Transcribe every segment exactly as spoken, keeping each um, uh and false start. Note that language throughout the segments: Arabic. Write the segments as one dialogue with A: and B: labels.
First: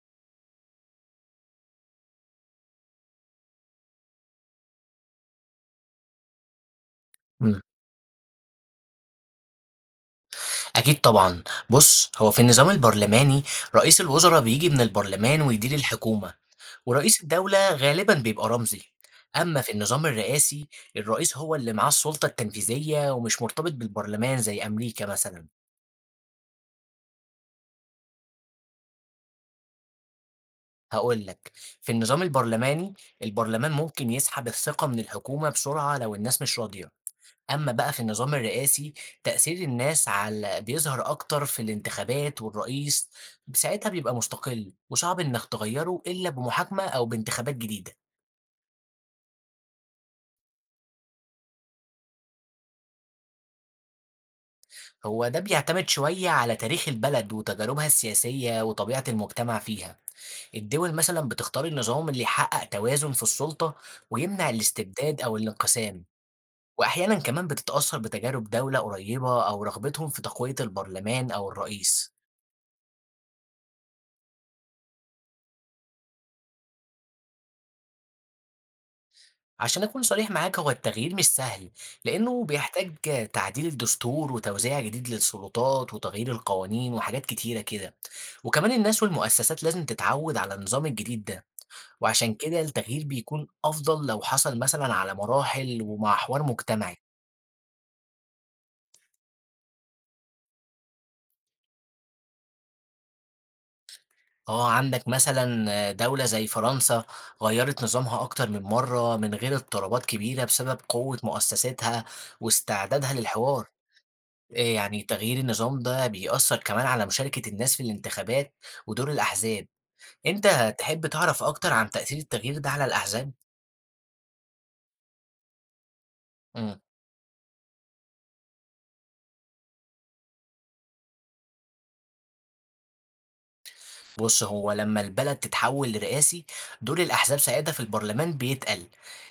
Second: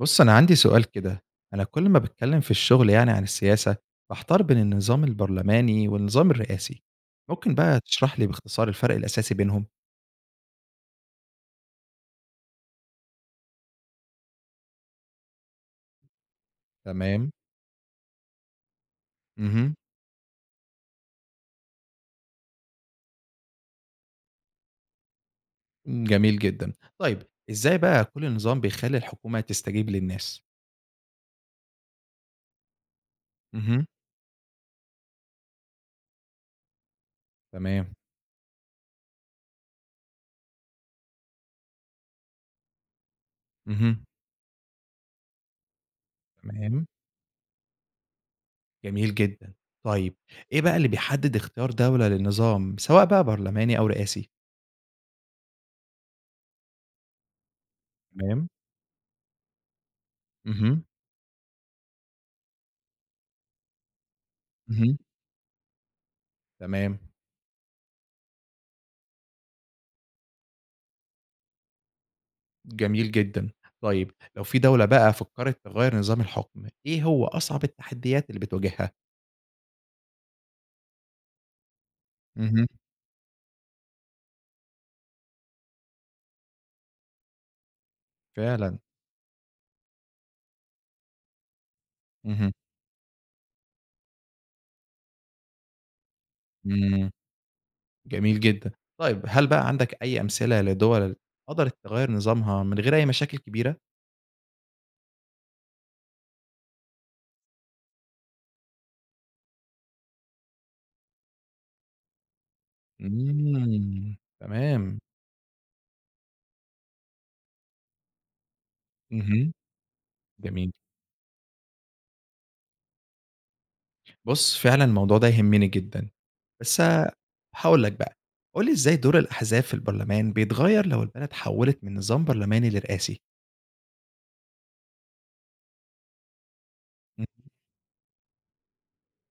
A: بُص، أنا عندي سؤال كده، أنا كل ما باتكلم في الشغل يعني عن السياسة، باحتار بين النظام البرلماني والنظام الرئاسي، ممكن
B: مم.
A: بقى تشرح لي باختصار الفرق الأساسي بينهم؟
B: أكيد طبعا. بص هو في النظام البرلماني رئيس الوزراء بيجي من البرلمان ويدير الحكومة، ورئيس
A: تمام،
B: الدولة غالبا بيبقى رمزي. أما في
A: اهم،
B: النظام الرئاسي الرئيس هو اللي معاه السلطة التنفيذية ومش مرتبط بالبرلمان زي أمريكا مثلا.
A: جميل جدًا. طيب إزاي بقى كل نظام بيخلّي الحكومة تستجيب للناس؟
B: هقول لك، في النظام البرلماني البرلمان
A: اهم،
B: ممكن يسحب الثقة من الحكومة بسرعة لو الناس مش راضية. أمّا
A: تمام،
B: بقى في النظام الرئاسي، تأثير الناس على بيظهر أكتر في الانتخابات والرئيس، ساعتها
A: اهم،
B: بيبقى مستقل، وصعب إنك تغيّره إلا بمحاكمة
A: تمام،
B: أو بانتخابات جديدة.
A: جميل جدًا. طيب إيه بقى اللي بيحدد اختيار دولة للنظام، سواء بقى برلماني أو رئاسي؟
B: هو ده بيعتمد شوية على تاريخ البلد وتجاربها
A: تمام،
B: السياسية وطبيعة المجتمع فيها.
A: اهم،
B: الدول مثلًا بتختار النظام اللي يحقق توازن في السلطة ويمنع
A: اهم،
B: الاستبداد أو الانقسام،
A: تمام.
B: وأحيانًا كمان بتتأثر بتجارب دولة قريبة أو رغبتهم في تقوية البرلمان أو الرئيس.
A: جميل جدًا. طيب لو في دولة بقى فكّرت تغيّر نظام الحُكم، إيه هو أصعب التحديات اللي بتواجهها؟
B: عشان أكون صريح معاك هو التغيير مش سهل، لإنه
A: اهم،
B: بيحتاج تعديل الدستور وتوزيع جديد للسلطات وتغيير القوانين وحاجات كتيرة كده، وكمان
A: فعلًا،
B: الناس والمؤسسات لازم تتعود على النظام الجديد ده، وعشان
A: اهم،
B: كده التغيير بيكون أفضل لو حصل مثلا على مراحل ومع حوار مجتمعي.
A: إمم، جميل جدًا. طيب هل بقى عندك أي أمثلة لدول قدرت تغيّر نظامها من غير أي مشاكل كبيرة؟
B: آه، عندك مثلا دولة زي فرنسا غيرت نظامها أكتر من مرة من غير اضطرابات كبيرة بسبب قوة مؤسساتها واستعدادها للحوار.
A: إمم،
B: آآ
A: تمام،
B: يعني تغيير النظام ده بيأثّر كمان على مشاركة الناس في الانتخابات ودور
A: اهم،
B: الأحزاب.
A: جميل.
B: أنت تحب تعرف أكتر عن تأثير التغيير ده على الأحزاب؟
A: بُص فعلًا الموضوع ده يهمني جدًا،
B: إمم،
A: بس هاقول لك بقى، قُل لي إزاي دور الأحزاب في البرلمان بيتغيّر لو البلد حوّلت من نظام برلماني لرئاسي؟
B: بُص، هو لمّا البلد تتحول لرئاسي، دور
A: إمم،
B: الأحزاب ساعتها في البرلمان بيتقل.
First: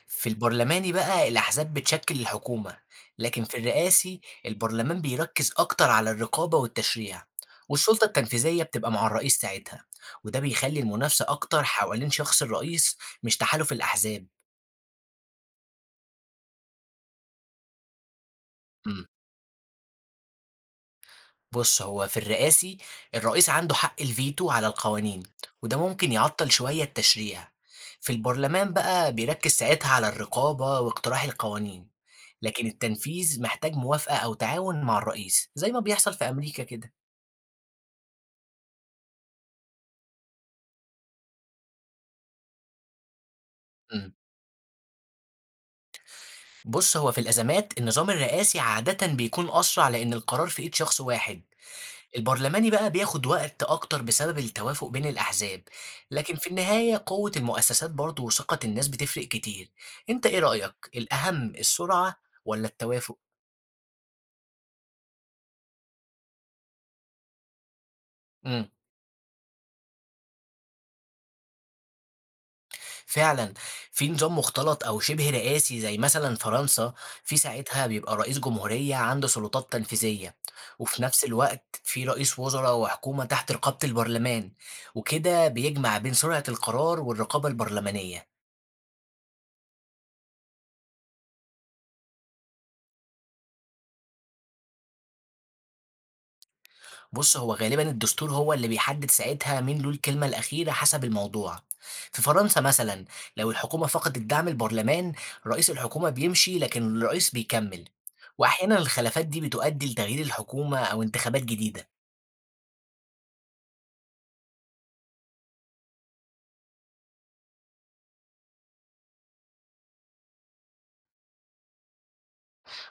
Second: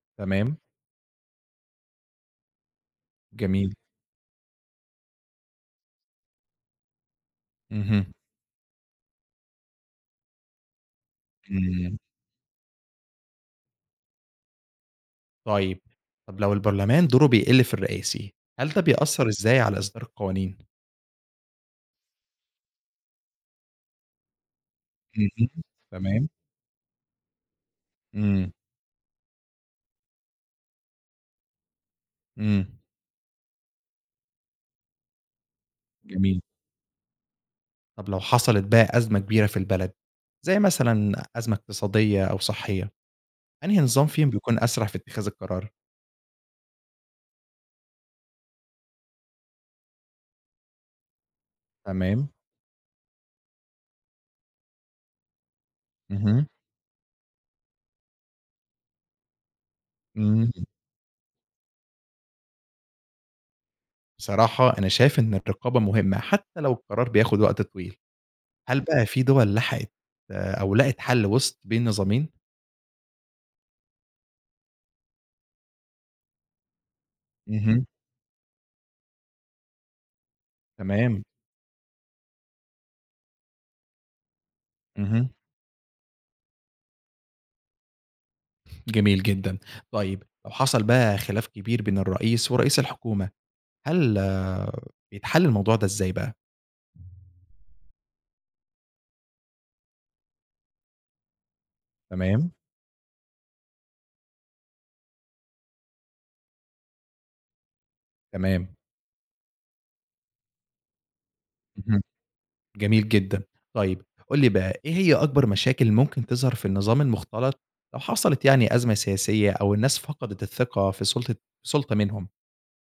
B: في
A: تمام،
B: البرلماني بقى الأحزاب بتشكل الحكومة، لكن في
A: جميل.
B: الرئاسي البرلمان بيركّز أكتر على الرقابة والتشريع،
A: اهم،
B: والسلطة التنفيذية بتبقى مع الرئيس ساعتها، وده بيخلّي المنافسة أكتر
A: إمم،
B: حوالين شخص الرئيس مش تحالف الأحزاب.
A: طيب، طب لو البرلمان دوره بيقل في الرئاسي، هل ده
B: إمم.
A: بيأثّر إزاي على إصدار القوانين؟
B: بُص، هو في الرئاسي، الرئيس عنده حق الڤيتو على القوانين،
A: اهم،
B: وده ممكن
A: تمام.
B: يعطّل شوية التشريع. في
A: إمم،
B: البرلمان بقى بيركّز ساعتها على الرقابة واقتراح القوانين، لكن
A: إمم.
B: التنفيذ محتاج موافقة أو تعاون مع الرئيس، زي ما بيحصل في
A: جميل.
B: أمريكا كده.
A: طب لو حصلت بقى أزمة كبيرة في البلد، زي مثلًا أزمة اقتصادية أو صحية، أنهي نظام
B: إمم،
A: فيهم بيكون أسرع في اتخاذ القرار؟
B: بُص، هو في الأزمات النظام الرئاسي عادةً بيكون أسرع لإن القرار في إيد شخص واحد.
A: تمام،
B: البرلماني بقى بياخد وقت أكتر بسبب التوافق بين الأحزاب، لكن
A: اهم،
B: في النهاية قوة المؤسسات برضه وثقة الناس بتفرق كتير. أنت إيه
A: إمم.
B: رأيك؟ الأهم السرعة ولا التوافق؟
A: بصراحة أنا شايف إن الرقابة مهمة حتى لو القرار بياخد وقت طويل،
B: امم
A: هل بقى في دول لحقت أو لقت حل وسط بين نظامين؟
B: فعلا في نظام مختلط أو شبه رئاسي زي مثلا فرنسا، في
A: اهم،
B: ساعتها بيبقى رئيس جمهورية عنده سلطات تنفيذية، وفي
A: تمام،
B: نفس الوقت في رئيس وزراء وحكومة تحت رقابة البرلمان،
A: اهم.
B: وكده بيجمع بين سرعة القرار والرقابة البرلمانية.
A: جميل جدًا. طيب لو حصل بقى خلاف كبير بين الرئيس ورئيس الحكومة، هل آه، بيتحل الموضوع ده إزاي بقى؟
B: بُص، هو غالبًا الدستور هو اللي بيحدد ساعتها مين له الكلمة الأخيرة حسب الموضوع. في
A: تمام،
B: فرنسا مثلًا، لو الحكومة فقدت دعم البرلمان، رئيس الحكومة بيمشي لكن الرئيس بيكمّل،
A: تمام.
B: وأحيانًا الخلافات دي بتؤدي لتغيير الحكومة أو انتخابات جديدة.
A: اهم، جميل جدًا. طيب قُل لي بقى إيه هي أكبر مشاكل ممكن تظهر في النظام المختلط لو حصلت يعني أزمة سياسية أو الناس فقدت الثقة في سُلطة سُلطة منهم؟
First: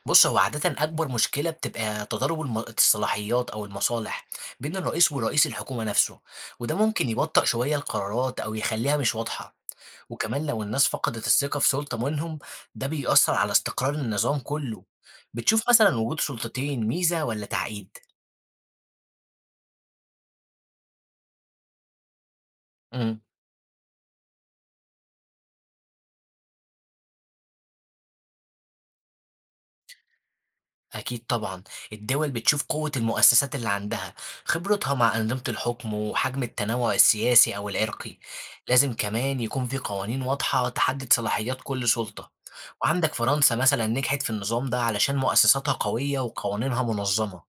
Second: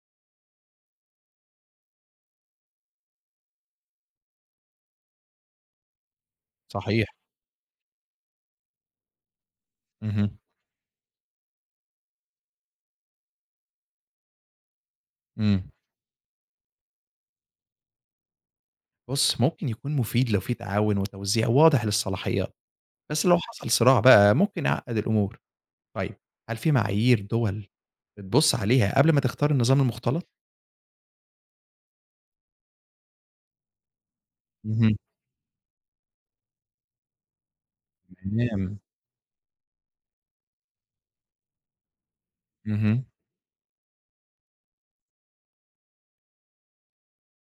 B: بُص، هو عادةً أكبر مشكلة بتبقى تضارب الم الصلاحيات أو المصالح بين الرئيس ورئيس الحكومة نفسه، وده
A: صحيح.
B: ممكن يبطئ شوية القرارات أو يخلّيها مش واضحة.
A: اهم،
B: وكمان لو الناس فقدت الثقة في سلطة منهم ده بيأثر على استقرار النظام كله.
A: إمم.
B: بتشوف مثلا وجود سلطتين ميزة ولا تعقيد؟
A: بُص، ممكن يكون مفيد لو في تعاون وتوزيع واضح للصلاحيات،
B: امم
A: بس لو حصل صراع بقى ممكن يعقّد الأمور. طيب، هل في معايير دول بتبُص عليها قبل ما تختار النظام المختلط؟
B: أكيد طبعا. الدول بتشوف قوة المؤسسات اللي عندها، خبرتها
A: اهم،
B: مع أنظمة الحكم وحجم التنوع السياسي أو العرقي.
A: تمام،
B: لازم كمان يكون في قوانين واضحة تحدد صلاحيات كل سلطة،
A: اهم،
B: وعندك فرنسا مثلا نجحت في النظام ده علشان مؤسساتها قوية وقوانينها منظمة.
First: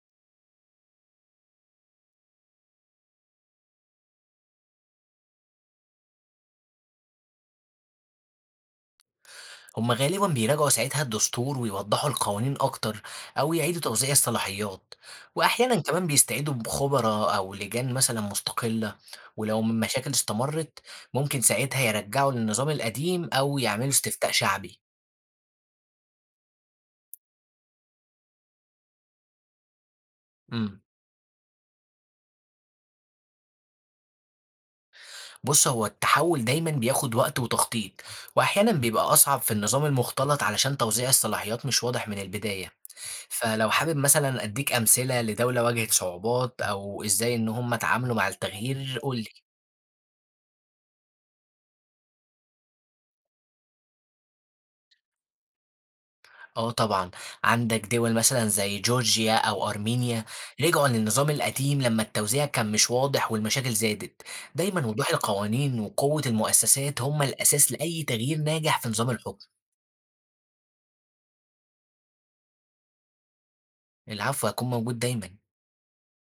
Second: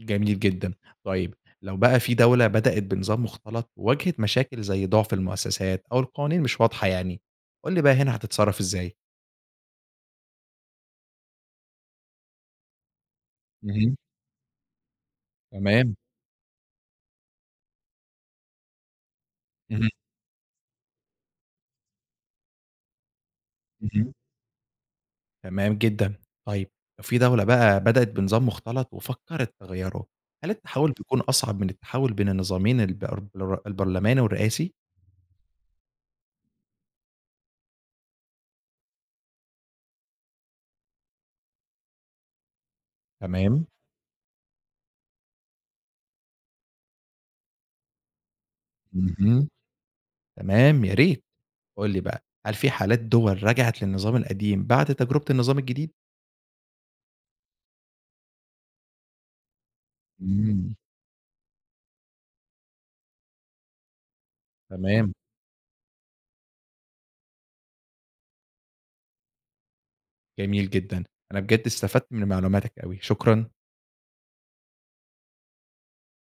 A: جميل جدًا. طيب، لو بقى في دولة بدأت بنظام مختلط وواجهت مشاكل زي ضعف المؤسسات أو القوانين مش واضحة يعني، قُل لي بقى هنا هتتصرّف إزاي؟
B: هما غالبا بيراجعوا ساعتها الدستور ويوضحوا القوانين أكتر أو يعيدوا
A: اهم،
B: توزيع الصلاحيات، وأحيانا
A: تمام،
B: كمان بيستعيدوا بخبراء أو لجان مثلا مستقلة، ولو
A: اهم،
B: المشاكل استمرت ممكن ساعتها يرجعوا للنظام القديم أو يعملوا
A: اهم،
B: استفتاء شعبي.
A: تمام جدًا. طيب، لو في دولة بقى بدأت بنظام مختلط وفكّرت تغيّره، هل
B: امم
A: التحوّل بيكون أصعب من التحوّل بين النظامين البر البرلماني والرئاسي؟
B: بص، هو التحول دايما بياخد وقت وتخطيط، وأحيانا بيبقى أصعب في النظام المختلط علشان توزيع الصلاحيات مش واضح من البداية.
A: تمام،
B: فلو حابب مثلا أديك أمثلة لدولة واجهت صعوبات أو إزاي إن هم اتعاملوا مع التغيير قولي.
A: اهم. تمام، يا ريت. قُل لي بقى، هل في حالات دول رجعت للنظام القديم بعد تجربة النظام الجديد؟
B: آه طبعًا، عندك دول مثلًا زي جورجيا أو أرمينيا
A: إمم.
B: رجعوا للنظام القديم لمّا التوزيع كان مش واضح والمشاكل زادت. دايمًا وضوح
A: تمام،
B: القوانين وقوة المؤسسات هم الأساس لأي تغيير ناجح في نظام الحكم.
A: جميل جدًا. أنا بجد استفدت من معلوماتك أوي، شكرًا.
B: العفو، هيكون موجود دايمًا.